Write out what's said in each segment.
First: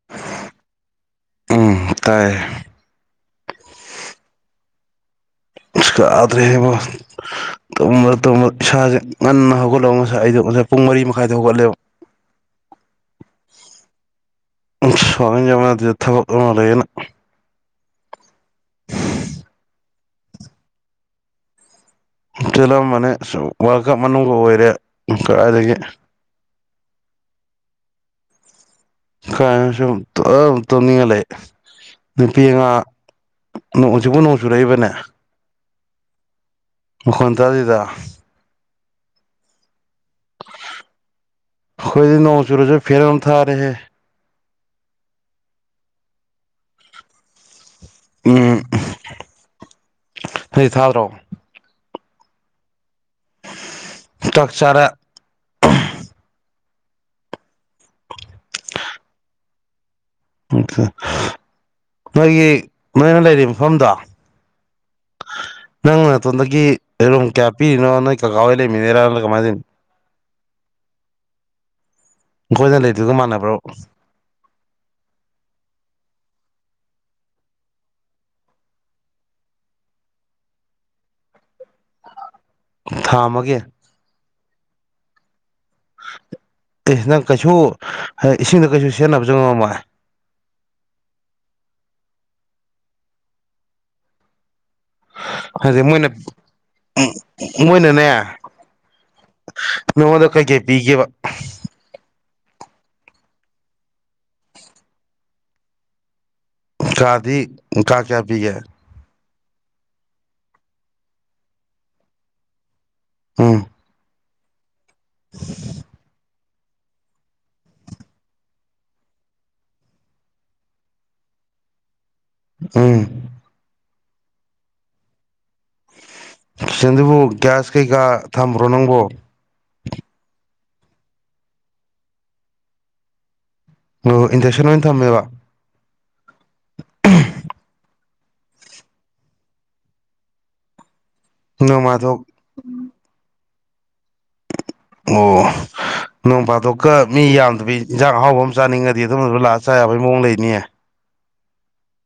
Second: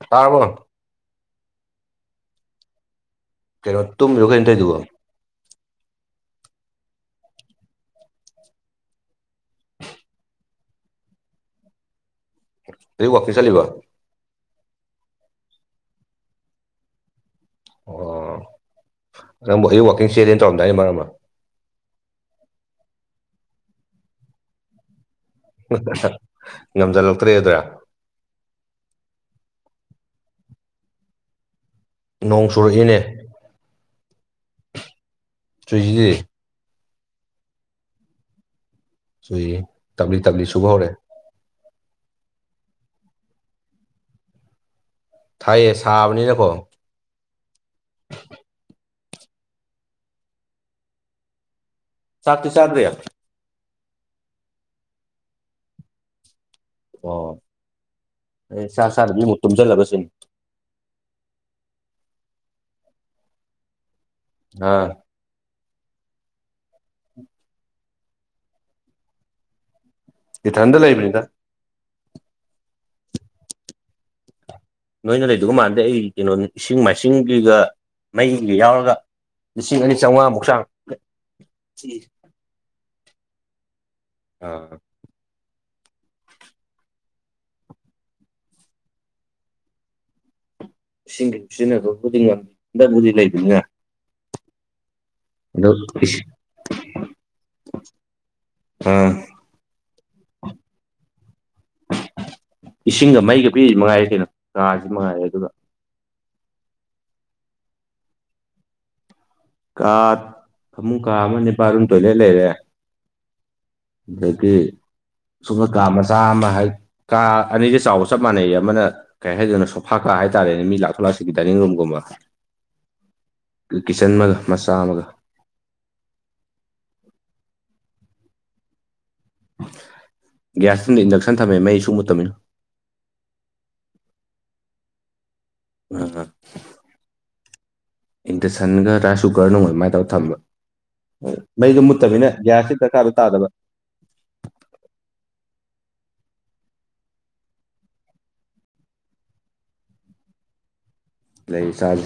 ꯇꯥꯔꯔꯕꯅꯣ ꯎꯝ ꯇꯥꯏ ꯀꯩꯅꯣꯠꯇꯨꯝ ꯂꯒ ꯑꯦꯇꯥꯏꯗꯨꯕꯣ ꯏꯁꯀ ꯑꯗ꯭ꯔꯦꯕ ꯏꯁꯥꯁꯦ ꯉꯟꯅ ꯍꯧꯒꯠꯂꯕ ꯉꯁꯥꯏ ꯑꯩꯗꯣ ꯉꯁꯥꯏ ꯄꯨꯡ ꯃꯔꯤ ꯃꯈꯥꯏꯗ ꯍꯧꯒꯠꯂꯦꯕ ꯇ ꯋꯥꯐꯤꯁ ꯂꯩꯕ ꯁ꯭ꯃꯤꯖꯒꯅꯥ ꯌꯊꯣꯛ ꯂꯩꯦꯅ ꯑꯣ ꯅ ꯅꯪꯕꯨ ꯑꯩ ꯋꯥꯛꯀꯤꯡ ꯆꯦꯖꯦꯟ ꯇꯧꯔꯝꯗꯥꯏꯅꯤ ꯃꯔꯝꯃ ꯆꯦꯜꯂꯝꯕꯅꯦ ꯋꯥꯔꯀꯞ ꯃꯅꯨꯡꯗ ꯑꯣꯏꯔꯦ ꯀꯥꯏꯗꯒꯤ ꯉꯝꯁꯤꯜꯂꯛꯇ꯭ꯔꯦ ꯑꯗꯨ꯭ꯔꯥ ꯀꯩꯅ ꯇꯣꯅꯤꯉ ꯂꯩ ꯅꯨꯄꯤ ꯅꯣꯡ ꯆꯨꯔꯛꯏꯅꯦ ꯑꯉꯥꯡ ꯁꯤꯕꯨ ꯅꯣꯡ ꯆꯨꯔꯛꯏꯕꯅꯦ ꯆꯨꯏꯁꯤꯗꯤ ꯈꯣꯟ ꯇꯗꯦꯗ ꯁꯏ ꯇꯕꯂꯤ ꯇꯕꯂꯤ ꯁꯨꯕꯧꯔꯦ ꯑꯩꯈꯣꯏꯗꯤ ꯅꯣꯡ ꯆꯨꯔꯁꯨ ꯐꯦꯔꯅ ꯊꯥꯔꯦꯍꯦ ꯊꯥꯏꯌꯦ ꯁꯥꯕꯅꯤ ꯅꯈꯣ ꯎꯝ ꯐꯗꯤ ꯊꯥꯗ꯭ꯔꯣ ꯁꯠ ꯆꯠꯗꯦ ꯇꯥꯛꯆꯔꯦ ꯑꯣ ꯑꯩ ꯁꯥ ꯆꯥꯗꯕꯤꯃꯨꯛ ꯇꯨꯝꯁꯤꯜꯂꯕꯁꯤꯅꯤ ꯅꯣꯏꯒꯤ ꯅꯣꯏꯅ ꯂꯩꯔꯤꯕ ꯃꯐꯝꯗꯣ ꯑꯥ ꯅꯪ ꯅ ꯇꯗꯗꯒꯤꯝ ꯀꯌꯥ ꯄꯤꯅꯣ ꯅ ꯀ ꯀꯥ ꯂꯩꯃꯤꯅꯦꯔ ꯀꯃꯥꯏꯗꯅꯤ ꯏꯊꯟꯗ ꯂꯩꯕꯅꯤꯗ ꯑꯩꯈꯣꯏꯅ ꯂꯩꯗꯨꯒ ꯃꯥꯟꯅꯕ꯭ꯔꯣ ꯅꯣꯏꯅ ꯂꯩꯗꯒ ꯃꯥꯟꯗꯦ ꯑꯩ ꯀꯩꯅꯣ ꯏꯁꯤꯡ ꯃꯥꯏꯁꯤꯡꯒ ꯃꯩꯒ ꯌꯥꯎꯔꯒ ꯂꯤꯁꯤꯡ ꯑꯅꯤ ꯆꯥꯝꯃꯉꯥ ꯃꯨꯛꯁꯥꯡ ꯊꯥ ꯑꯃꯒꯤꯒꯦ ꯑꯥ ꯑꯦ ꯅꯪ ꯀꯩꯁꯨ ꯏꯁꯤꯡꯗ ꯀꯩꯁꯨ ꯁꯦꯟꯅꯕꯁꯨ ꯉꯝꯃꯣꯏ ꯁꯤꯁꯤꯡꯒ ꯐꯖꯤꯔꯤꯅꯦꯒꯕꯨꯗꯤꯗ ꯨꯗꯤ ꯂꯩꯕ ꯉ ꯍꯥꯏꯗꯤ ꯃꯣꯏꯅ ꯃꯣꯏꯅꯅꯦ ꯑꯥ ꯅꯉꯣꯟꯗ ꯀꯩꯀꯩ ꯄꯤꯒꯦꯈꯤꯕ ꯏꯁꯤꯡꯒ ꯃꯩꯒ ꯄꯤꯔꯤ ꯃꯉꯥꯏꯔꯦ ꯀꯩꯅꯣ ꯉꯥꯁꯤ ꯃꯉꯥꯏꯔꯦ ꯑꯗꯨꯒ ꯀꯥꯗꯤ ꯀꯥ ꯀꯌꯥ ꯄꯤꯒꯦ ꯀꯥ ꯐꯃꯨ ꯀꯥ ꯑꯃ ꯅꯤꯄꯥꯜꯔꯨꯝ ꯇꯣꯏꯂꯦꯠ ꯂꯩꯔꯦ ꯑꯝ ꯑꯗꯒꯤ ꯁꯨꯝꯕ ꯀ ꯃꯆꯥ ꯑꯃ ꯍꯥꯏ ꯀꯥ ꯑꯅꯤꯁꯦ ꯆꯥꯎꯕ ꯆꯞ ꯃꯥꯟꯅꯩ ꯑꯃꯅ ꯀꯩ ꯍꯥꯏꯗꯣꯏꯅꯣ ꯁꯣꯐꯥ ꯀꯥ ꯍꯥꯏꯇꯥꯔꯦꯅꯦ ꯃꯤ ꯂꯥꯛꯊꯣꯛ ꯂꯥꯛꯁꯤꯒ ꯗꯥꯏꯅꯤꯡ ꯔꯨꯝ ꯎꯃ ꯎꯝ ꯀꯤꯠꯆꯟ ꯑꯃꯒ ꯃꯆꯥ ꯑꯃꯒ ꯆꯁꯤꯡꯗꯨꯕꯨ ꯒ꯭ꯌꯥꯁ ꯀꯩꯀꯥ ꯊꯝꯕ꯭ꯔꯣ ꯅꯪꯕꯣ ꯒ꯭ꯌꯥꯁ ꯇꯨꯝꯗ ꯏꯟꯗꯛꯁꯟ ꯊꯝꯃꯦ ꯃꯩ ꯁ ꯃꯨꯠꯇꯃꯤꯅ ꯑꯣ ꯏꯟꯖꯦꯛꯁꯟ ꯑꯣꯏꯅ ꯊꯝꯃꯦꯕ [unintelligible] ꯍꯗ ꯁꯟꯒ ꯔꯥꯁꯨ ꯀꯅꯉ ꯃꯥꯥꯏ ꯇꯧ ꯊꯝꯝꯕ ꯃꯩꯗꯣ ꯅꯣꯡꯃꯥꯗꯣꯛ ꯃꯨꯠꯇꯃꯤꯅꯦ ꯒ꯭ꯌꯥꯁꯀꯤ ꯗꯔꯀꯥꯔꯖꯨ ꯇꯥꯗꯕ ꯑꯣ ꯅꯣꯡ ꯐꯥꯊꯣꯛꯀ ꯃꯤ ꯌꯥꯝꯗꯕ ꯏꯟꯖꯥꯡ ꯑꯍꯥꯎꯕ ꯑꯃ ꯆꯥꯅꯤꯡꯉꯗꯤ ꯑꯗꯨꯝꯗꯨꯁꯨ ꯂꯥꯛꯑ ꯆꯥ ꯌꯥꯕꯒꯤ ꯃꯑꯣꯡ ꯂꯩꯅꯤꯌꯦ ꯂꯩ ꯆꯔꯦ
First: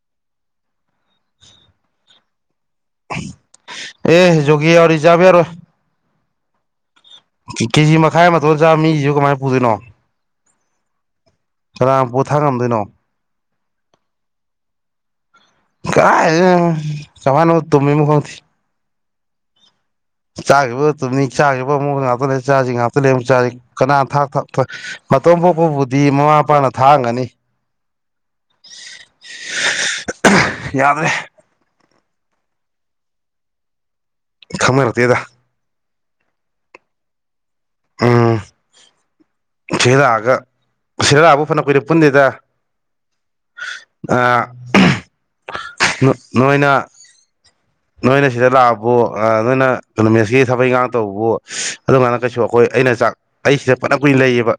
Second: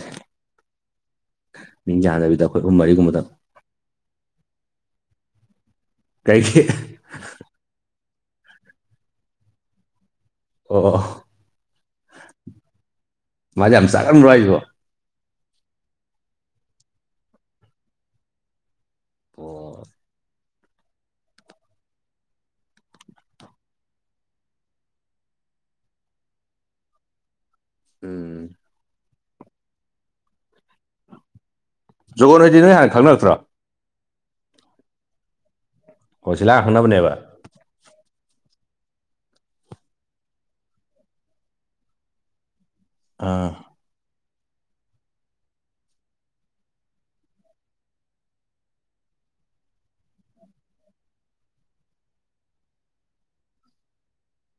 ꯃꯤ ꯌꯥꯗ ꯑꯦ ꯒꯤ ꯑꯔꯤꯖꯥꯦꯔꯣ ꯀꯩꯒꯤ ꯀꯦꯖꯤ ꯃꯈꯥꯏ ꯃꯇꯊ ꯆꯥ ꯃꯤꯁꯤꯁꯨ ꯀꯃꯥꯏꯅ ꯄꯨꯗꯣꯏꯅꯣ ꯑꯣ ꯑꯣ ꯀꯥꯡ ꯄꯣꯊꯥ ꯉꯝꯗꯣꯏꯅꯣ ꯃꯥꯖꯦ ꯑꯝ ꯁꯔꯥ ꯑꯃ ꯔꯣꯏꯁꯕꯣ ꯀ ꯀꯃꯅ ꯇꯨꯃꯤ ꯃꯤ ꯑꯣ ꯆꯥꯈꯤꯕ ꯇꯨꯝꯅꯤ ꯆꯥꯈꯤꯕ ꯑꯃꯨꯛ ꯉꯥꯛꯇ ꯂꯩ ꯆꯥꯁꯤ ꯉꯥꯛꯇ ꯂꯩ ꯑꯃꯨꯛ ꯆꯥꯁꯤ ꯀꯅꯥ ꯊꯥꯛ ꯊ ꯣꯝꯄꯣꯛꯄꯕꯨꯗꯤ ꯃꯃꯥ ꯃꯄꯥꯅ ꯊꯥꯡꯒꯅꯤ ꯎꯝ ꯌꯥꯗ꯭ꯔꯦ ꯖꯣꯒꯣꯟ ꯍꯥꯏꯗꯤ ꯅꯣꯏ ꯍꯥꯟꯅ ꯈꯪꯅꯛꯇ꯭ꯔꯥ ꯈꯪꯅꯔꯛꯇꯦꯗ ꯍꯁꯤꯥ ꯍꯅꯕꯅꯦꯕ ꯁꯤꯂꯛꯑꯒ ꯁꯤꯔꯥꯛꯑꯕꯨ ꯐꯅ ꯀꯨꯏꯔꯦ ꯄꯨꯟꯅꯗꯦꯗ ꯑꯥ ꯅꯣꯏꯣꯏꯅ ꯅꯣꯏꯅ ꯁꯤꯗ ꯂꯥꯛꯑꯕꯨ ꯅꯣꯏꯅ ꯅꯨꯣꯃꯦꯠꯀꯤ ꯊꯕꯛ ꯏꯪꯈꯥꯡ ꯇꯧꯕ ꯑꯗꯨꯃꯥꯏꯅ ꯀꯩꯁꯨ ꯑꯩꯈꯣꯏ ꯑꯩꯅ ꯆꯥꯛ ꯑꯩꯁꯤꯗ ꯐꯅ ꯀꯨꯏꯅ ꯂꯩꯌꯦꯕ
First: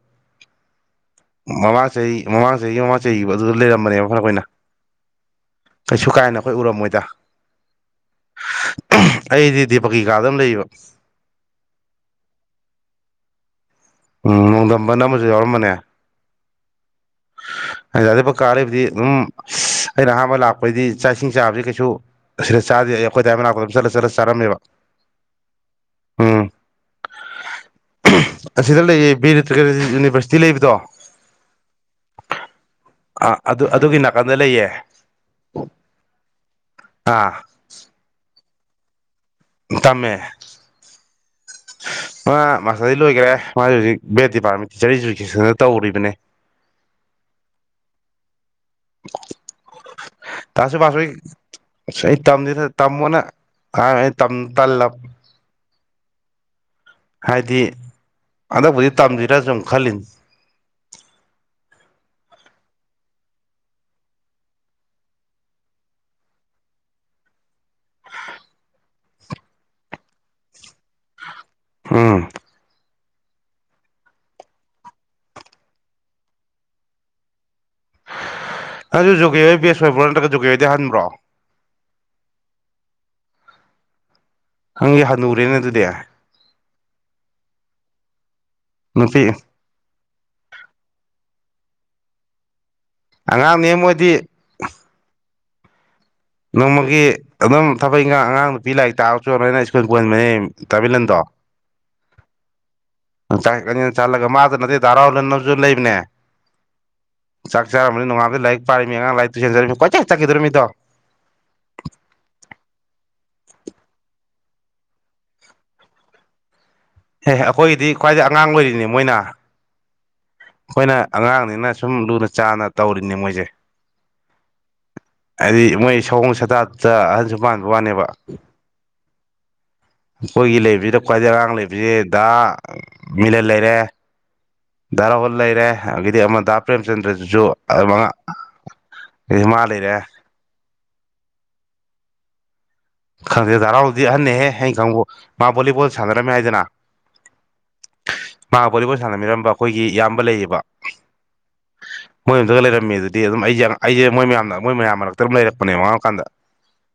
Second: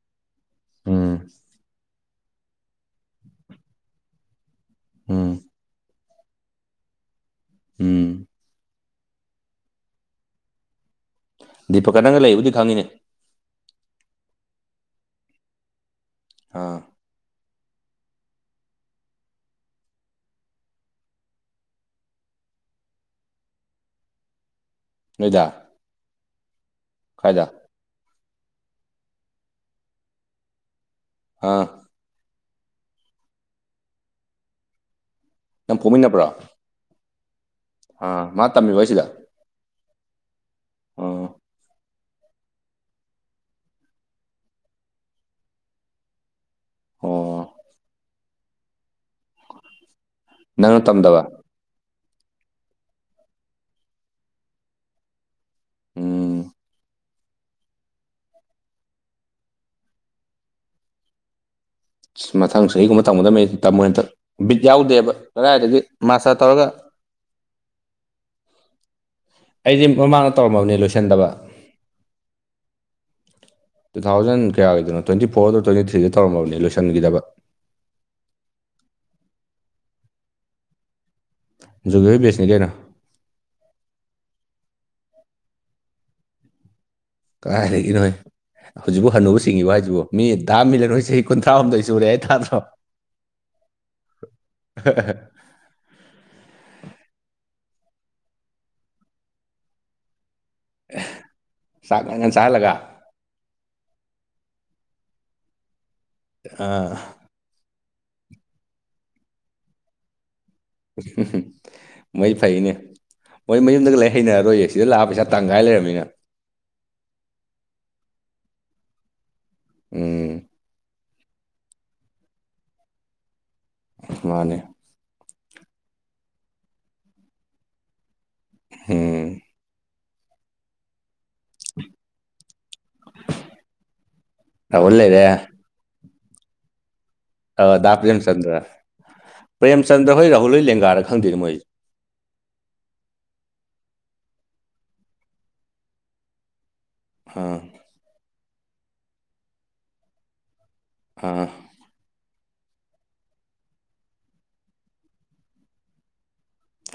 ꯎꯝ ꯃꯃꯥꯡ ꯆꯍꯤ ꯃꯃꯥꯡ ꯆꯍꯤ ꯃꯃꯥꯡ ꯆꯍꯤꯒꯤ ꯑꯗꯨꯗ ꯂꯩꯔꯝꯕꯅꯦꯕ ꯐꯔ ꯑꯩꯈꯣꯏꯏꯅ ꯎꯝ ꯀꯩꯁꯨ ꯀꯥꯏꯅ ꯑꯩꯈꯣꯏ ꯎꯔꯝꯃꯣꯏꯗ ꯎꯝ ꯑꯩꯗꯤꯗꯤ ꯄꯀꯤꯀꯥꯗꯝ ꯂꯩꯕ ꯗꯤꯄꯀꯥ ꯅꯪꯒ ꯂꯩꯕꯨꯗꯤ ꯈꯪꯉꯤꯅꯦ ꯎꯝ ꯅꯣꯡꯗꯝꯝꯕ ꯅ ꯑꯃꯁꯨ ꯌꯥꯎꯔꯝꯕꯅꯦ ꯍꯥꯥ ꯑꯗꯤ ꯀꯥꯂꯕꯗꯤ ꯑꯗꯨꯝ ꯑꯩꯅ ꯑꯍꯥꯟꯕ ꯂꯥꯛꯄꯩꯗꯤ ꯆꯥꯛ ꯏꯁꯤꯡ ꯆꯥꯕꯁꯤ ꯀꯩꯁꯨ ꯁꯤꯗ ꯆꯥꯗꯦ ꯑꯩꯈꯣꯏꯗꯥꯏꯃ ꯂꯥꯛꯄꯗꯝ ꯆꯠꯂ ꯆꯠꯂ ꯆꯥꯔꯝꯃꯦꯕ ꯅꯣꯏꯗꯥ ꯎꯝ ꯐꯥꯏꯗ ꯑꯁꯤꯗ ꯂꯩꯌꯦ ꯕꯤꯔ ꯌꯨꯅꯤꯚꯔꯁꯤꯇꯤ ꯂꯩꯕꯗꯣ ꯑꯥ ꯑꯥ ꯑꯗꯨ ꯑꯗꯨꯒꯤ ꯅꯥꯀꯟꯗ ꯂꯩꯌꯦ ꯅꯪ ꯐꯣꯡꯃꯤꯟꯅꯕ꯭ꯔꯥ ꯑꯥ ꯑ ꯃꯥ ꯇꯝꯃꯦꯃꯤ ꯑꯣꯏꯣꯏꯁꯤꯗ ꯇꯃꯦ ꯑꯣ ꯑ ꯃꯥꯁꯇꯔꯩ ꯂꯣꯏꯈꯔꯦ ꯃꯥꯁꯦ ꯍꯧꯖꯤꯛ ꯕꯤꯠ ꯗꯤꯄꯥꯔꯠꯃꯦꯟ ꯇꯤꯆꯔ ꯏꯖꯨꯀꯦꯁꯟ ꯇꯧꯔꯤꯕꯅꯦ ꯑꯣ ꯇꯁꯨ ꯅꯪꯅ ꯄꯥꯁꯣꯏ ꯇꯝꯗꯕ ꯑ ꯑꯩ ꯇꯝ ꯇꯝꯃꯣꯅ ꯑꯩ ꯇꯜꯂ ꯑ ꯍꯥꯏꯗꯤ ꯍꯟꯗꯛꯕꯨꯗꯤ ꯇꯝꯕꯤꯔꯁꯨꯨꯝ ꯈꯜꯂꯤꯅꯤ ꯃꯊꯪꯁ ꯑꯩꯒꯨꯝꯕ ꯇꯝꯒꯗꯕ ꯇꯝꯃꯣꯏ ꯍꯟꯇ ꯕꯤꯠ ꯌꯥꯎꯗꯦꯕ ꯀꯗꯥꯏꯗꯒꯤ ꯃꯥꯁꯇꯔ ꯇꯧꯔꯒ ꯑꯩꯗꯤ ꯃꯃꯥꯡꯗ ꯇꯧꯔꯝꯃꯕꯅꯤ ꯂꯣꯏꯁꯟꯗꯕ ꯑꯝ ꯇꯨ ꯊꯥꯎꯖꯟ ꯀꯌꯥꯒꯤꯗꯅꯣ ꯇ꯭ꯋꯦꯟꯇꯤ ꯐꯣꯔ ꯑꯗꯨ ꯇ꯭ꯋꯦꯟꯇꯤ ꯊ꯭ꯔꯤꯗ ꯇꯧꯔꯝꯃꯕꯅꯤ ꯂꯣꯏꯁꯤꯟꯈꯤꯗꯕ [inaudible] ꯑꯗꯨ ꯖꯨꯒꯦ ꯍꯣꯏ ꯕꯁ ꯑꯣꯏꯕ꯭ꯔ ꯅꯠꯇ꯭ꯔꯒ ꯖꯒꯦ ꯍꯣꯏꯗꯤ ꯍꯟꯕ꯭ꯔꯣ ꯖꯨꯒ ꯦꯁꯅꯤ ꯂꯩꯦꯅ ꯍꯪꯒꯤꯦ ꯍꯅꯨꯔꯦꯅꯦ ꯑꯗꯨꯗꯤ ꯀꯥꯏꯔꯒꯦ ꯅꯣꯏ ꯍꯧꯖꯤꯛꯐꯥꯎ ꯅꯨꯄꯤ ꯍꯟꯅꯨꯕꯨ ꯁꯤꯡꯉꯤꯕꯣ ꯍꯥꯏꯁꯤꯕꯣ ꯃꯤ ꯗꯥꯝ ꯃꯤꯜꯂꯦ ꯅꯣꯏ ꯏꯁꯩ ꯀꯨꯟꯊ꯭ꯔꯥꯍꯨꯝꯗꯣꯏ ꯁꯨꯔꯦ ꯍꯥꯏ ꯇꯥꯗ꯭ꯔꯣ ꯑꯉꯥꯡꯅꯦ ꯃꯣꯏꯗꯤ ꯅꯣꯡꯃꯒꯤ ꯑꯗꯨꯝ ꯊꯕꯛ ꯏꯪꯥꯡ ꯑꯉꯥꯡ ꯅꯨꯄꯤ ꯂꯥꯏꯔꯤꯛ ꯇꯥꯕꯁꯨ ꯅꯣꯏꯅ ꯁ꯭ꯀꯨꯜ ꯀꯍꯟꯕꯅꯤ ꯇꯥꯕꯤꯂꯟꯗꯣ ꯆꯥꯛ ꯉꯟ ꯉꯟ ꯆꯥꯍꯜꯂꯒ ꯆꯠꯂꯒ ꯃꯥꯗꯨ ꯅꯠꯇꯦ ꯙꯔꯥꯎ ꯂꯩꯅꯕꯁꯨ ꯂꯩꯕꯅꯦ ꯑꯥ ꯆꯔꯝꯅꯤꯣꯡꯉꯝꯗ ꯂꯥꯏꯛ ꯄꯥꯃꯤ ꯑꯉꯥꯡꯥꯏꯔꯤ ꯇꯣꯏ ꯆꯠꯈꯤꯗꯣꯃꯤ ꯃꯩ ꯐꯥꯏꯅꯦ ꯃꯣꯏ ꯃꯌꯨꯝꯗꯒ ꯂ ꯍꯩꯅꯔꯔꯣꯏꯌꯦ ꯁꯤꯗ ꯂꯥꯛꯑꯒ ꯄꯩꯁꯥ ꯇꯪꯈꯥꯏ ꯂꯩꯔꯝꯃꯤꯅ ꯑꯦꯍ ꯑꯩꯈꯣꯏꯒꯤꯗꯤ ꯈ꯭ꯋꯥꯏꯗꯒꯤ ꯑꯉꯥꯡ ꯑꯣꯏꯔꯤꯅꯦ ꯃꯣꯏꯅ ꯎꯝ ꯑꯣꯏꯩꯅ ꯑꯉꯥꯡꯅꯤꯅ ꯁꯨꯝ ꯂꯨꯅ ꯆꯥꯟꯅ ꯇꯧꯔꯤꯅꯦ ꯃꯣꯏꯁꯦ ꯃꯥꯅꯦ ꯍꯥꯏꯗꯤ ꯃꯣꯏ ꯁꯑꯣꯣꯡ ꯁꯇꯥꯠꯇ ꯑꯍꯟꯁꯨ ꯄꯥꯟꯕ ꯋꯥꯅꯦꯕ ꯍꯝ ꯑꯩꯈꯣꯏꯒꯤ ꯂꯩꯕꯤꯗ ꯈ꯭ꯋꯥꯏꯗꯩ ꯑꯔꯥꯡ ꯂꯩꯕꯕꯁꯤꯦꯗ ꯃꯤꯂꯟ ꯂꯩꯔꯦ ꯗꯥꯔꯥꯍꯣꯜ ꯂꯩꯔꯦ ꯑꯗꯒꯤꯗꯤ ꯑꯃꯗꯥ ꯄ꯭ꯔꯦꯝꯆꯟꯗ꯭ꯔꯗꯨꯁꯨ ꯑꯥ ꯗꯥ ꯃꯉꯥ ꯄ꯭ꯔꯦꯝꯆꯟꯗ꯭ꯔ ꯄ꯭ꯔꯦꯝꯆꯟꯗ꯭ꯔ ꯍꯣꯏ ꯔꯥꯍꯨꯜ ꯍꯣꯏ ꯂꯦꯡꯒꯥꯔ ꯈꯪꯗꯦꯔꯤ ꯃꯣꯏꯁꯦ ꯈꯪꯗꯦ ꯗꯥ ꯅꯥꯎꯕꯗꯤ ꯑꯍꯟꯅꯍꯦ ꯑꯩꯅ ꯈꯪꯕꯨ ꯃꯥ ꯚꯣꯂꯤꯕꯣꯜ ꯁꯥꯟꯅꯔꯝꯃꯦ ꯍꯥꯏꯗꯅ ꯑꫭ ꯃꯥ ꯕꯣꯂꯤꯕꯣꯜ ꯁꯥꯟꯅꯃꯤꯅꯔꯝꯕ ꯑꯩꯈꯣꯏꯒꯤ ꯏꯌꯥꯝꯕ ꯂꯩꯌꯦꯕ ꯑꯥ ꯃꯣꯏ ꯌꯨꯝꯗꯒ ꯂꯩꯔꯝꯃꯦ ꯑꯗꯨꯗꯤ ꯑꯗꯨꯝ ꯑꯩꯁꯦ ꯑꯩꯁꯦ ꯃꯣꯏ ꯃꯌꯥꯝꯅ ꯃꯣꯏ ꯃꯌꯥꯝ ꯃꯔꯛꯇ ꯑꯗꯨꯝ ꯂꯩꯔꯛꯄꯅꯦ ꯑꯉꯥꯡ ꯑꫭꯏ ꯀꯥꯟꯗ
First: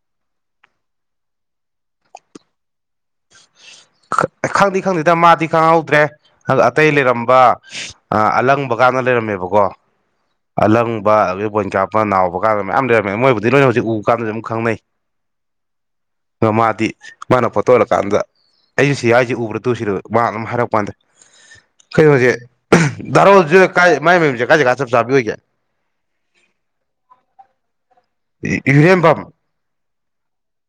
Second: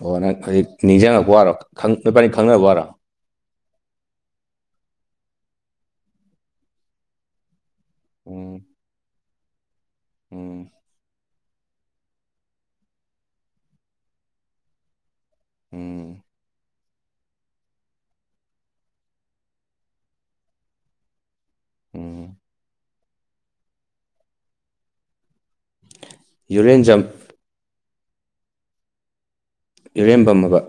ꯑꯣ ꯅꯪ ꯍꯧꯖꯤꯛ ꯅꯤꯡꯁꯤꯡꯉꯛꯄ ꯋꯥꯔꯣ ꯅꫭꯏꯄꯥꯅꯤ ꯈꯪꯅꯕꯔꯣ ꯍꯥꯟꯅ ꯈꯪꯗꯤꯦ ꯈꯪꯗꯦꯗ ꯃꯥꯗꯤ ꯈꯪꯍꯧꯗ꯭ꯔꯦ ꯑꯇꯩ ꯂꯩꯔꯝꯕ ꯑ ꯎꯝ ꯑꯂꯪꯕ ꯀꯥꯟꯗ ꯂꯩꯔꯝꯃꯦꯕꯀꯣ ꯎꯝ ꯑꯂꯪꯕ ꯑ ꯄꯣꯏꯟ ꯀꯥꯞꯄꯅꯅꯥꯕ ꯀꯥꯟꯗ ꯃꯌꯥꯝ ꯂꯩꯔꯝꯃꯦ ꯃꯣꯏꯕꯨꯗꯤ ꯂꯣꯏꯅ ꯍꯧꯖꯤꯛ ꯎꯕ ꯀꯥꯟꯗꯁꯨ ꯑꯗꯨꯝ ꯈꯪꯅꯩ ꯎꯝ ꯑ ꯃꯥꯗꯤ ꯃꯥꯅ ꯄꯠꯇꯣꯂꯀꯥꯟꯗ ꯑꯩꯁꯨ ꯁꯤ ꯌꯥꯏꯁꯦ ꯎꯕ꯭ꯔꯥ ꯇꯧꯁꯤꯔꯣ ꯃꯍꯥꯛ ꯑꯗꯨ ꯑꯃ ꯍꯥꯏꯔꯛꯄꯀꯥꯟꯗ ꯎꯝ ꯀꯩꯅꯣꯁꯦ ꯗꯥꯔꯣꯖꯁ ꯀꯥꯏ ꯃꯥꯏ ꯃꯃꯤꯁꯦ ꯀꯥꯏꯦ ꯆꯞ ꯆꯥꯕꯤ ꯑꯣꯏꯒꯦ ꯌꯨꯔꯦꯟ ꯖꯝ ꯏꯔꯦꯝꯕꯝ ꯏꯔꯦꯝꯕꯝꯃꯕ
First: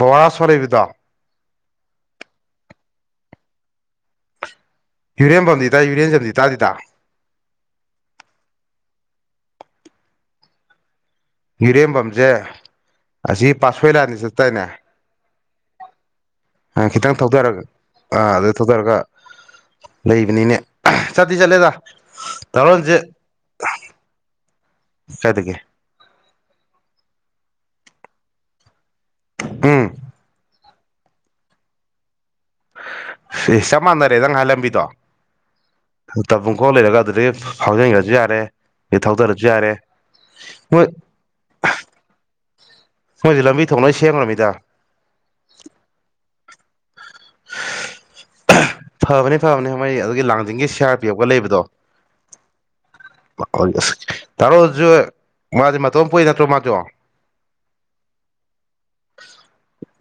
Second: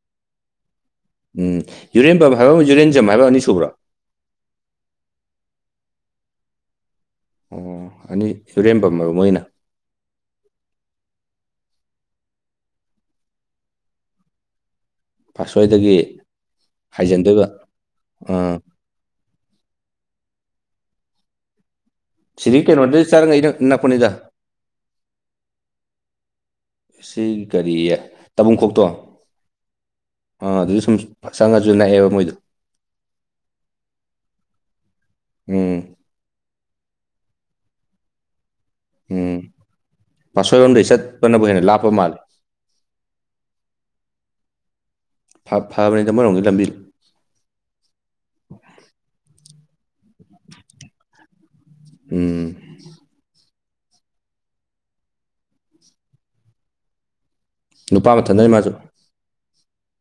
ꯕꯔꯥ ꯁꯣꯔꯩꯕꯤꯗꯣ ꯎꯝ ꯌꯨꯔꯦꯟꯕꯝ ꯍꯥꯏꯕ ꯑꯃ ꯌꯨꯔꯦꯟꯖꯝ ꯍꯥꯏꯕ ꯑꯅꯤ ꯁꯕ꯭ꯔꯥ ꯌꯨꯔꯦꯟ ꯄꯝꯗꯤ ꯇꯥꯏ ꯌꯨꯔꯦꯟꯖꯝꯗꯤ ꯇꯥꯗꯤ ꯇ ꯑꯣ ꯑꯅꯤ ꯏꯨꯔꯦꯝꯕꯝ ꯃꯔꯨꯞ ꯑꯣꯏꯅ ꯌꯔꯦꯝꯕꯝꯁꯦ ꯑꯁꯤ ꯄꯥꯁꯣꯏ ꯂꯥꯅꯤ ꯆꯠꯇꯅꯦ ꯐꯥꯁꯣꯏꯗꯒꯤ ꯑ ꯈꯤꯇꯪ ꯊꯧꯊꯔꯒ ꯑꯥ ꯑꯗꯨ ꯊꯧꯊꯔꯒ ꯂꯩꯕꯅꯤꯅꯦ ꯆꯗꯤ ꯆꯠꯂꯦꯗ ꯁꯤꯔ ꯀꯦ ꯗꯥꯔꯣꯟꯁꯦ ꯅꯣꯗꯗꯤ ꯆꯥꯔꯩꯅ ꯏꯟꯅ ꯄꯨꯅꯤꯗ [inaudible] ꯁꯤ ꯀꯔꯤ ꯇꯥꯕꯨꯡꯈꯣꯛꯇꯣ ꯎꯝ ꯑꯥ ꯑꯗꯨ ꯁꯨꯝ ꯆꯪꯉꯁꯨ ꯅꯛꯑꯦꯕ ꯃꯣꯏꯗꯣ ꯆꯞ ꯃꯥꯟꯅꯔꯦ ꯅꯪ ꯉꯥꯏꯍꯥꯟ ꯂꯝꯕꯤꯗꯣꯨꯡ ꯎꯝ ꯍꯀꯣꯛ ꯂꯩꯔꯒ ꯑꯗꯨꯗꯒꯤ ꯐꯥꯎꯖꯤꯟꯈ꯭ꯔꯁꯨ ꯌꯥꯔꯦ ꯑꯩ ꯎꯝ ꯊꯧꯗꯔꯁꯨ ꯌꯥꯔꯦ ꯄꯥꯠꯁꯣꯏꯔꯣꯝꯗꯩ ꯃꯣꯏ ꯆꯠꯄꯅꯕꯨ ꯍꯦꯟꯅ ꯂꯥꯞꯄ ꯃꯥꯜꯂꯦ ꯃꯣꯏꯁꯦ ꯂꯝꯕꯤ ꯊꯣꯡꯅ ꯁꯦꯝꯈ꯭ꯔꯃꯤꯗ ꯐꯕꯅꯤꯗꯃꯔꯣꯝꯒꯤ ꯂꯝꯕꯤ [inaudible] ꯐꯕꯅꯤ ꯐꯕꯅꯦ ꯃꯣꯏ ꯑꯗꯨꯒꯤ ꯂꯥꯡꯖꯤꯡꯒꯤ ꯁꯤ ꯑꯥꯔ ꯄꯤ ꯑꯣꯐꯀ ꯂꯩꯕꯗꯣ ꯎꯝ ꯑꯁ ꯇꯥꯔꯣꯁꯨ ꯃꯥꯗꯤ ꯃꯇꯣꯝ ꯀꯨꯏ ꯅꯠꯇ꯭ꯔꯣ ꯃꯥꯗꯣ ꯅꯨꯄꯥ ꯑꯃ ꯊꯟꯅꯔꯤ ꯃꯥꯁꯨ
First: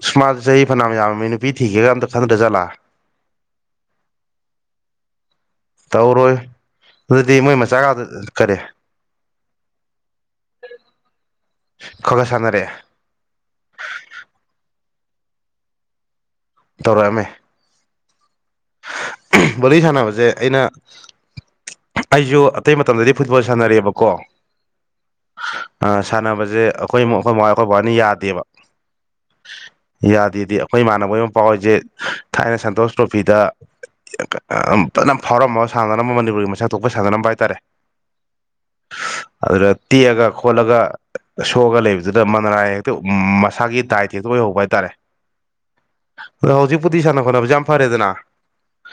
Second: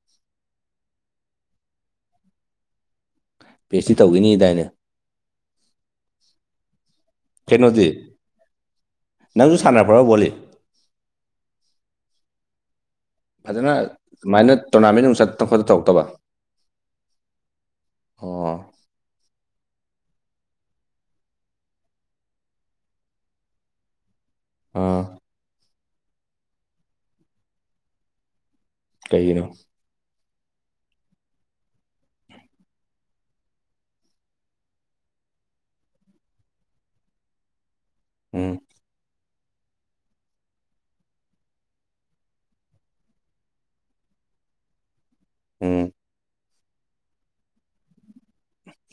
ꯁꯨꯃꯥꯖ ꯆꯍꯤ ꯐꯅ ꯌꯥꯝ ꯃꯤ ꯅꯨꯄꯤ ꯊꯤꯒꯦꯒ ꯑꯝꯇ ꯈꯟꯗ ꯆꯠꯂ ꯄꯤ ꯍꯩꯁ ꯇꯤ ꯇꯧꯈꯤꯅꯤꯗꯥꯏꯅ ꯇꯧꯔꯣ ꯀꯩꯅꯗꯤ ꯅꯪꯁꯨ ꯁꯥꯟꯅꯔꯄꯔꯣ ꯈꯔ ꯈꯔ ꯁꯥꯟꯅꯔꯛꯑꯦ ꯐꯗꯅ ꯃꯥꯏꯅ ꯇꯣꯔꯅꯥꯃꯦꯟ ꯅꯨꯡ ꯆ ꯈꯣꯠꯇ ꯊꯣꯛꯧꯇꯕ ꯇꯔꯛꯃꯦ ꯑꯣ ꯕꯣꯂꯤ ꯁꯥꯟꯅꯕꯁꯦ ꯑꯩꯅ ꯑꯩꯁꯨ ꯑꯇꯩ ꯃꯇꯝꯗꯗꯤ ꯐꯨꯠꯕꯣꯜ ꯁꯥꯟꯅꯔꯦꯑꯕꯀꯣ ꯑꯥ ꯁꯥꯟꯅꯕꯁꯦ ꯑꯩꯈꯣꯏ ꯑꯩꯈꯣꯏ ꯃꯕꯥꯏ ꯑꯩꯈꯣꯏ ꯕꯥꯅ ꯌꯥꯗꯦꯕ ꯀꯩꯅꯣ ꯌꯥꯗꯦꯗꯤ ꯑꯩꯈꯣꯏ ꯏꯃꯥꯟꯅꯕ ꯑꯃ ꯄꯥꯎꯔꯤꯁꯦ ꯊꯥꯏꯅ ꯁꯟꯇꯣꯁ ꯇ꯭ꯔꯣꯐꯤꯗ ꯐꯖꯅ ꯐꯥꯎꯔꯝꯃꯒ ꯁꯥꯟꯅꯔꯝꯕ ꯃꯅꯤꯄꯨꯔꯒꯤ ꯃꯁꯛ ꯊꯣꯛꯄ ꯁꯥꯟꯅꯔꯝꯕ ꯍꯥꯏꯇꯥꯔꯦ ꯎꯝ ꯑꯗꯨꯗ ꯇꯦꯛꯑꯒ ꯈꯣꯠꯂꯒ ꯁꯣꯛꯑꯒ ꯂꯩꯕꯗꯨꯗ ꯃꯅꯥꯔꯥꯏ ꯍꯦꯛꯇ ꯃꯁꯥꯒꯤ ꯗꯥꯏꯠ ꯍꯦꯛꯇ ꯑꯣꯏꯍꯧꯕ ꯍꯥꯏꯇꯥꯔꯦ ꯎꯝ ꯑꯗꯣ ꯍꯧꯖꯤꯛꯄꯨꯗꯤ ꯁꯥꯟꯅ ꯈꯣꯠꯅꯕꯁ ꯌꯥꯝ ꯐꯔꯦꯗꯅ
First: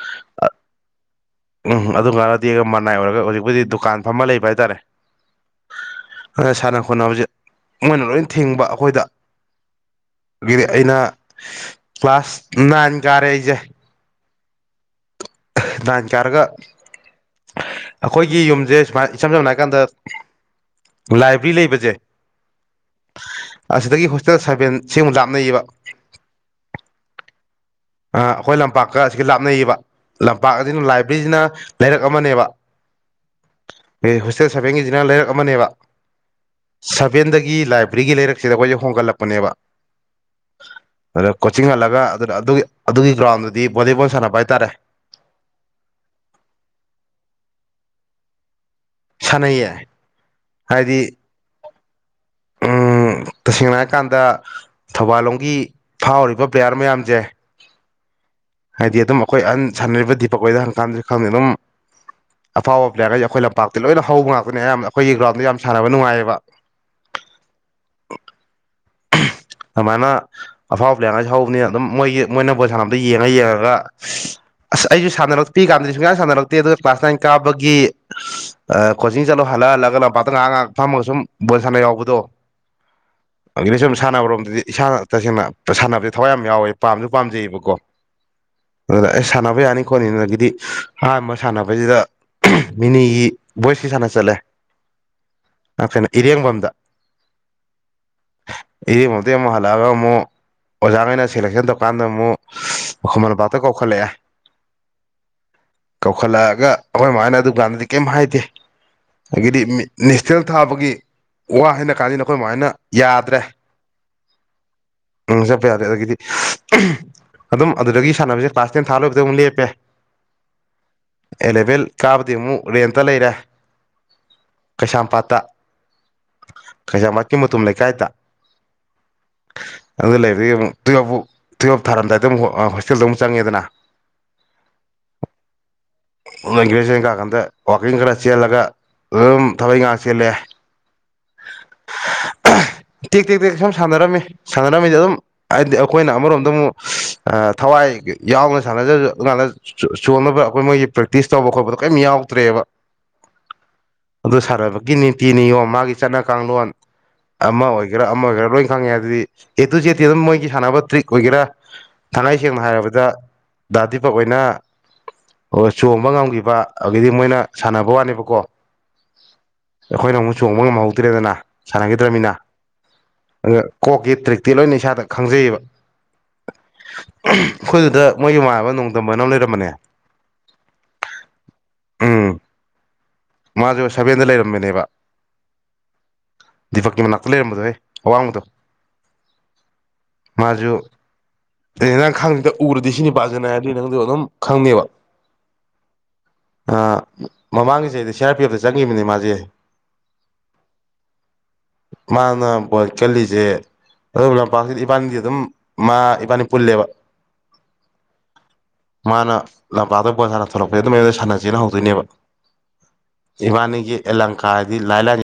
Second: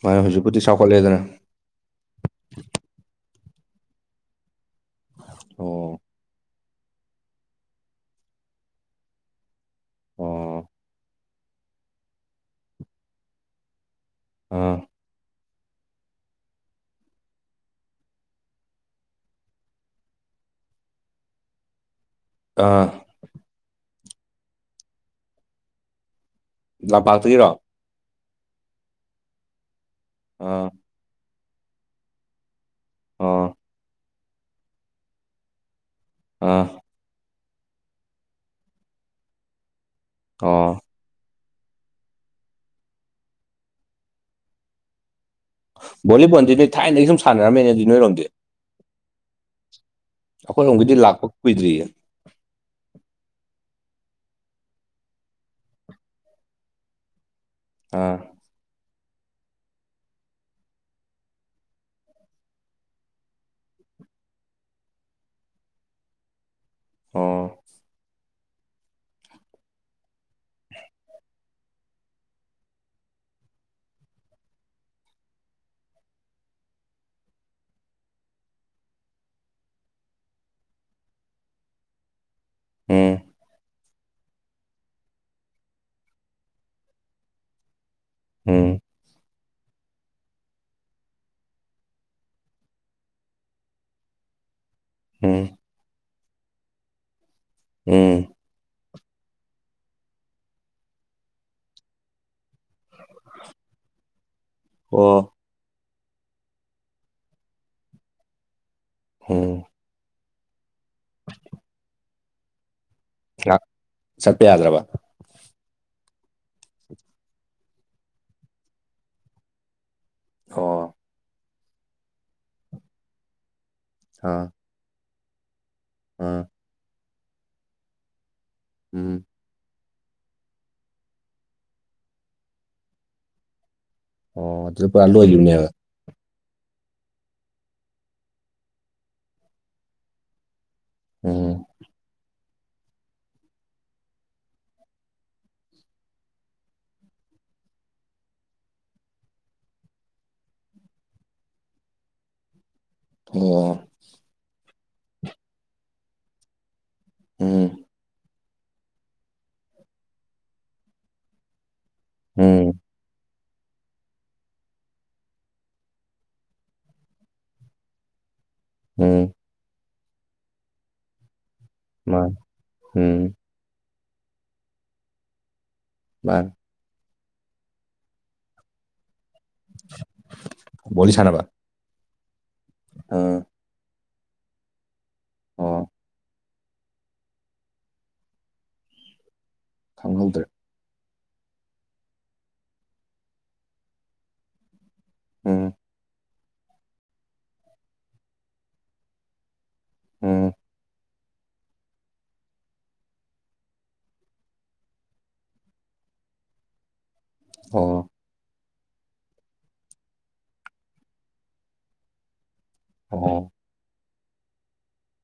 ꯃꯥ ꯍꯧꯖꯤꯛꯄꯨꯗꯤ ꯆꯥꯎꯈꯠꯂꯦꯗꯅ ꯎꯝ ꯑꯗꯨ ꯈꯔꯗꯤ ꯑꯩ ꯃꯅꯥꯏ ꯑꯣꯏꯔꯒ ꯍꯧꯖꯤꯛ ꯑꯩꯈꯣꯏꯗꯤ ꯗꯨꯀꯥꯟ ꯐꯝꯃ ꯂꯩꯕ ꯍꯥꯏꯇꯥꯔꯦ ꯑꯣ ꯁꯥꯟꯅ ꯈꯣꯠꯅꯕꯁꯦ ꯃꯣꯏꯅ ꯂꯣꯏ ꯊꯤꯡꯕ ꯑꯩꯈꯣꯏꯗ ꯑꯗꯒꯤꯗꯤ ꯑꯣ ꯑꯩꯅ ꯀ꯭ꯂꯥꯁ ꯅꯥꯏꯟ ꯀꯥꯔ ꯑꯩꯁꯦ ꯑꯥ ꯅꯌ꯭ꯥꯟ ꯀꯔꯒꯥ ꯑꯩꯈꯣꯏꯒꯤ ꯌꯨꯝꯁꯦ ꯁꯨꯃꯥꯏ ꯏꯁꯝ ꯁꯝꯅ ꯍꯥꯏꯀꯥꯟꯗ ꯂꯥꯏꯕ꯭ꯦꯔꯤ ꯂꯩꯕꯁꯦ ꯑꯥ ꯑꯁꯤꯗꯒꯤ ꯍꯣꯁꯇꯦꯜ ꯁꯥꯕꯦꯟ ꯁꯦꯝꯃꯨꯛ ꯂꯥꯞꯅꯩꯌꯦꯕ ꯂ ꯄꯊꯔꯣ ꯑꯩꯈꯣꯏ ꯂꯝꯄꯥꯛꯀ ꯑꯁꯤꯒ ꯂꯥꯞꯅꯩꯌꯦꯕ ꯂꯝꯄꯥꯛ ꯑꯥ ꯑꯁꯤꯅ ꯂꯥꯏꯕ꯭ꯔꯦꯔꯤꯁꯤꯅ ꯂꯩꯔꯛ ꯑꯃꯅꯦꯕ ꯑꯣ ꯍꯦ ꯍꯣꯁꯇꯦꯜ ꯁꯚꯦꯟꯒꯤꯁꯤꯅ ꯂꯩꯔꯛ ꯑꯃꯅꯦꯕ ꯑꯥ ꯁꯚꯦꯟꯗ ꯒꯤ ꯂꯥꯏꯕ꯭ꯔꯦꯔꯤꯒꯤ ꯂꯩꯔꯛꯁꯤꯗ ꯑꯩꯈꯣꯏꯁꯦ ꯍꯣꯡꯒꯠꯂꯛꯄꯅꯦꯕ ꯑꯣ ꯑꯗ ꯀꯣꯆꯤꯡ ꯍꯜꯂꯒ ꯑꯗꯨꯅ ꯑꯗꯨꯒꯤ ꯑꯗꯨꯒꯤ ꯒ꯭ꯔꯥꯎꯟꯗꯨꯗꯤ ꯚꯣꯂꯤꯕꯣꯜ ꯁꯥꯟꯅꯕ ꯍꯥꯏꯇꯥꯔꯦ ꯚꯣꯂꯤꯕꯣꯜꯗꯤ ꯅꯣꯏ ꯊꯥꯏꯅꯗꯒꯤ ꯁꯨꯝ ꯁꯥꯟꯅꯔꯝꯃꯦꯅ ꯑꯗꯨꯗꯤ ꯅꯣꯏꯔꯣꯝꯗꯤ ꯁꯥꯟꯅꯩꯌꯦ ꯑꯩꯈꯣꯏ ꯔꯣꯝꯒꯤꯗꯤ ꯍꯥꯏꯗꯤ ꯂꯥꯛꯄ ꯀꯨꯏꯗ꯭ꯔꯤꯌꯦ ꯎꯝ ꯇꯁꯦꯡꯅ ꯍꯥꯏꯔꯀꯥꯟꯗ ꯊꯧꯕꯥꯜꯂꯣꯝꯒꯤ ꯐꯥꯎꯔꯤꯕ ꯄ꯭ꯂꯦꯌꯥꯔ ꯃꯌꯥꯝꯖꯦ ꯑꯥ ꯍꯥꯏꯗꯤ ꯑꯗꯨꯝ ꯑꯩꯈꯣꯏ ꯑꯍꯟ ꯁꯥꯟꯅꯔꯤꯕ ꯗꯤꯄꯛ ꯍꯣꯏꯗ ꯍꯪꯀꯥꯟꯗꯁꯨ ꯈꯪꯅꯤ ꯑꯗꯨꯝ ꯑꯐꯥꯎꯕ ꯄ꯭ꯂꯦꯌꯥꯔꯒꯩꯗꯤ ꯑꯩꯈꯣꯏ ꯂꯝꯄꯥꯛꯇꯩ ꯂꯣꯏꯅ ꯍꯧꯕ ꯉꯥꯛꯇꯅꯦ ꯑꯌꯥꯝꯕꯅ ꯑꯩꯈꯣꯏꯒꯤ ꯒ꯭ꯔꯥꯎꯟꯗ ꯌꯥꯝ ꯁꯥꯟꯅꯕ ꯅꯨꯡꯉꯥꯏꯌꯦꯕ ꯑꯣ [inaudible] ꯑꯗꯨꯃꯥꯏꯅ ꯑꯐꯥꯎꯕ ꯄ꯭ꯂꯦꯌꯥꯔꯉꯩꯁꯦ ꯍꯧꯕꯅꯤꯅ ꯑꯗꯨꯝ ꯃꯣꯏꯒꯤ ꯃꯣꯏꯅ ꯕꯣꯜ ꯁꯥꯟꯅꯕꯗꯣ ꯌꯦꯡꯉ ꯌꯦꯡꯉꯒ ꯑꯁ ꯑꯩꯁꯖꯨ ꯁꯥꯟꯅꯔꯛ ꯄꯤꯛꯏ ꯀꯥꯟꯗꯗꯤ ꯁꯨꯡꯁꯥꯟ ꯁꯥꯟꯅꯔꯛꯇꯦ ꯑꯗꯨꯒ ꯀ꯭ꯂꯥꯁ ꯅꯥꯏꯟ ꯀꯥꯕꯒꯤ ꯀꯣꯆꯤꯡ ꯆꯠꯂꯣ ꯍꯜ ꯂꯛ ꯍꯜꯂꯒ ꯂꯝꯄꯥꯛꯇ ꯉꯥꯏꯍꯥꯛ-ꯉꯥꯏꯍꯥꯛ ꯐꯝꯃꯒ ꯁꯨꯝ ꯕꯣꯜ ꯁꯥꯟꯅ ꯌꯥꯎꯕꯗꯣ ꯎꯝ ꯅꯦꯁꯨꯝꯝ ꯁꯥꯟꯅꯕꯔꯣꯝꯗꯗꯤ ꯏꯁꯥꯅ ꯇꯁꯦꯡꯅ ꯁꯥꯟꯅꯕꯖꯦ ꯊꯋꯥꯏ ꯌꯥꯝ ꯌꯥꯎꯋꯦ ꯄꯥꯝꯁꯨ ꯄꯥꯝꯖꯩꯌꯦꯕꯀꯣ ꯎꯝ ꯑꯗꯨꯅ ꯑꯦ ꯁꯥꯟꯅꯕ ꯌꯥꯅꯤ ꯈꯣꯠꯅꯤ ꯑꯗꯨꯗꯒꯤꯗꯤ ꯑꯍꯥꯟꯕ ꯁꯥꯟꯅꯕꯁꯤꯗ ꯃꯤꯅꯤꯒꯤ ꯚꯣꯏꯁꯀꯤ ꯁꯥꯟꯅ ꯆꯠꯂꯦ ꯎꯝ ꯀꯩꯅꯣ ꯏꯔꯦꯡꯕꯝꯗ ꯎꯝ ꯏꯔꯦꯡꯕꯝꯗꯩ ꯑꯃꯨꯛ ꯍꯜꯂꯛꯑꯒ ꯑꯃꯨꯛ ꯑꯣꯖꯥꯒꯩꯅ ꯁꯦꯂꯦꯛꯁꯟ ꯇꯧꯀꯥꯟꯗ ꯑꯃꯨꯛ ꯈꯨꯃꯜꯂꯝꯄꯥꯛꯇ ꯀꯧꯈꯠꯂꯛꯑꯦ ꯑꯣ ꯀꯧꯈꯠꯂꯛꯑꯒ ꯑꯩꯈꯣꯏ ꯃꯥ ꯍꯣꯢꯅ ꯑꯗꯨꯀꯥꯟꯗꯗꯤ ꯀꯩꯝ ꯍꯥꯏꯗꯦ ꯑꯗꯒꯤꯗꯤ ꯎꯝ ꯃꯤ ꯅꯦꯁ ꯅꯦꯜ ꯊꯥꯕꯒꯤ ꯋꯥ ꯍꯥꯏꯅ ꯀꯥꯟꯗ ꯑꯩꯈꯣꯏ ꯃꯥ ꯍꯣꯢꯅ ꯌꯥꯗ꯭ꯔꯦ ꯉꯥꯛ ꯆꯠꯄ ꯌꯥꯗ꯭ꯔꯕ ꯆꯠꯄ ꯌꯥꯗ꯭ꯔꯦ ꯑꯗꯒꯤꯗꯤ ꯑꯗꯨꯝ ꯑꯗꯨꯗꯒꯤ ꯁꯥꯟꯅꯕꯁꯦ ꯀ꯭ꯂꯥꯁ ꯇꯦꯟ ꯊꯥ ꯂꯣꯏꯕꯗ ꯑꯃꯨꯛ ꯂꯦꯞꯄꯦ ꯑꯣ꯬꯬꯬ ꯑꯦꯂꯦꯚꯦꯜ ꯀꯥꯕꯗꯩ ꯑꯃꯨꯛ ꯔꯦꯟꯇ ꯂꯩꯔꯦ ꯀꯩꯁꯥꯝꯄꯥꯠꯇ ꯎꯝ ꯀꯩꯁꯥꯝꯄꯥꯠꯀꯤ ꯃꯨꯇꯨꯝ ꯂꯩꯀꯥꯏꯗ ꯎꯝ ꯑꯗꯨꯗ ꯂꯩꯕꯗꯒꯤ ꯑꯃꯨꯛ ꯇꯨꯌꯦꯜꯞ ꯐꯥꯎ ꯇꯨꯌꯦꯜꯞ ꯊꯥꯔꯝꯗꯥꯏꯗ ꯍꯣꯁꯇꯦꯜꯗ ꯑꯃꯨꯛ ꯆꯪꯉꯦꯗꯅ ꯑꯣ ꯑꯗꯨꯗ ꯄꯨꯔꯥ ꯂꯣꯢꯒꯤꯕꯅꯦꯕ ꯑꯗꯨ ꯒ꯭ꯔꯦꯖꯨꯋꯦꯁꯟ ꯀꯀꯥꯟꯗ ꯋꯥꯛꯀꯤꯡ ꯈꯔ ꯆꯦꯜꯂꯒ ꯑꯗꯨꯝ ꯊꯕꯛ ꯢꯪꯈꯥꯡ ꯆꯦꯜꯂꯦ ꯎꯝ ꯇꯦꯛ ꯇꯦꯛ ꯇꯦꯛ ꯁꯨꯝ ꯁꯥꯟꯅꯔꯝꯃꯤ ꯁꯥꯟꯅꯔꯝꯃꯤꯗ ꯑꯗꯨꯝ ꯍꯥꯏꯗꯤ ꯑꯩꯈꯣꯏꯅ ꯑꯃꯔꯣꯝꯗ ꯑꯃꯨꯛ ꯊꯋꯥꯏ ꯌꯥꯎꯅ ꯁꯥꯟꯅꯖꯔꯁꯨ ꯑꯗꯨ ꯀꯥꯟꯗ ꯆꯣꯟ ꯑꯕ ꯑꯩꯈꯣꯏ ꯃꯣꯏꯒꯤ ꯄ꯭ꯔꯦꯛꯇꯤꯁ ꯇꯧꯕ ꯈꯣꯠꯄꯗꯣ ꯀꯩꯝ ꯌꯥꯎꯗ꯭ꯔꯦꯕ ꯑꯣ ꯒꯤ ꯅꯤꯇꯤ ꯅꯤꯌꯣ ꯃꯥꯒꯤ ꯆꯠꯅ ꯀꯥꯡꯂꯣꯟ ꯑꯃ ꯎꯝ ꯑꯣꯏꯒꯦꯔꯥ ꯑꯃ ꯑꯣꯏꯒꯦꯔꯥ ꯂꯣꯏꯅ ꯈꯪꯉꯦ ꯑꯗꯨꯗꯤ ꯑꯦ ꯇꯨ ꯖꯦꯠꯇꯤ ꯑꯗꯨꯝ ꯃꯣꯏꯒꯤ ꯁꯥꯟꯅꯕ ꯇ꯭ꯔꯤꯛ ꯑꯣꯏꯒꯦꯔꯥ ꯊꯥꯡꯉꯩ ꯁꯦꯡꯅ ꯎꯝ ꯍꯥꯏꯔꯕꯗ ꯗꯥ ꯗꯤꯄꯛ ꯍꯣꯏꯅ ꯑꯣ ꯆꯣꯡꯕ ꯉꯝꯒꯤꯕ ꯑꯗꯨꯗꯒꯤꯗꯤ ꯃꯣꯏꯅ ꯁꯥꯟꯅꯕ ꯋꯥꯅꯦꯕꯀꯣ ꯎꯝ ꯑꯩꯈꯣꯏꯅ ꯑꯃꯨꯛ ꯆꯣꯡꯕ ꯉꯝꯍꯧꯗ꯭ꯔꯦꯗꯅ ꯁꯥꯟꯅꯒꯤꯗ꯭ꯔꯕꯅꯤꯅ ꯃꯥꯅꯤ ꯎꯝ ꯀꯣꯛꯀꯤ ꯇ꯭ꯔꯤꯛꯇꯤ ꯂꯣꯏꯅ ꯏꯁꯥꯗ ꯈꯪꯖꯩꯑꯕ ꯃꯥꯅꯦ ꯑꯩꯈꯣꯏꯗꯨꯗ ꯃꯣꯏꯒꯤ ꯃꯃꯥꯟꯅꯕ ꯅꯣꯡꯗꯝꯅ ꯑꯃ ꯂꯩꯔꯝ ꯣꯁꯅꯕ ꯎꯝ ꯃꯥꯁꯨꯦ ꯁꯚꯦꯟꯗ ꯂꯩꯔꯝꯃꯤꯅꯦꯕ ꯑ ꯗꯤꯄꯛꯀꯤ ꯃꯅꯥꯛꯇ ꯂꯩꯔꯝꯕꯗꯣ ꯍ ꯑꯋꯥꯡꯕꯗꯣ ꯈꯪꯍꯧꯗ꯭ꯔꯦ ꯃꯥꯖꯛ ꯑꯗꯨꯩ ꯅꯪ ꯈꯪꯉꯦꯗ ꯎꯔꯗꯤ ꯁꯤꯅꯤ ꯄꯥꯖꯅ ꯍꯥꯏꯔꯗꯤ ꯅꯪꯗ ꯑꯗꯨꯝ ꯈꯪꯅꯦꯦꯕ ꯎꯝ ꯃꯃꯥꯡꯒꯤꯁꯦ ꯑꯩꯗꯤ ꯁꯤ ꯑꯥꯔ ꯄꯤ ꯑꯦꯐꯇ ꯆꯪꯈꯤꯕꯅꯦ ꯃꯥꯁꯦ ꯎꯝ ꯃꯥꯅꯣꯏ ꯀꯜꯂꯤꯁꯦ ꯑꯗꯨ ꯂꯝꯄꯥꯛꯁꯤ ꯏꯄꯥꯅꯤꯗꯤ ꯑꯗꯨꯝ ꯃꯥ ꯏꯄꯥꯅꯤ ꯄꯨꯜꯂꯦꯕ ꯑꯣ ꯃꯥꯅ ꯂꯝꯄꯥꯛꯗ ꯕꯖꯥꯔꯅ ꯊꯣꯛꯂꯛꯄꯩ ꯑꯗꯨꯝ ꯑꯩ ꯁꯥꯟꯅꯁꯦꯅ ꯍꯧꯗꯣꯏꯅꯦꯕ ꯑꯣ ꯏꯕꯥꯅꯤꯒꯤ ꯑꯦꯂꯪꯀꯥ ꯍꯥꯏꯗꯤ ꯂꯥꯏꯂꯥꯏ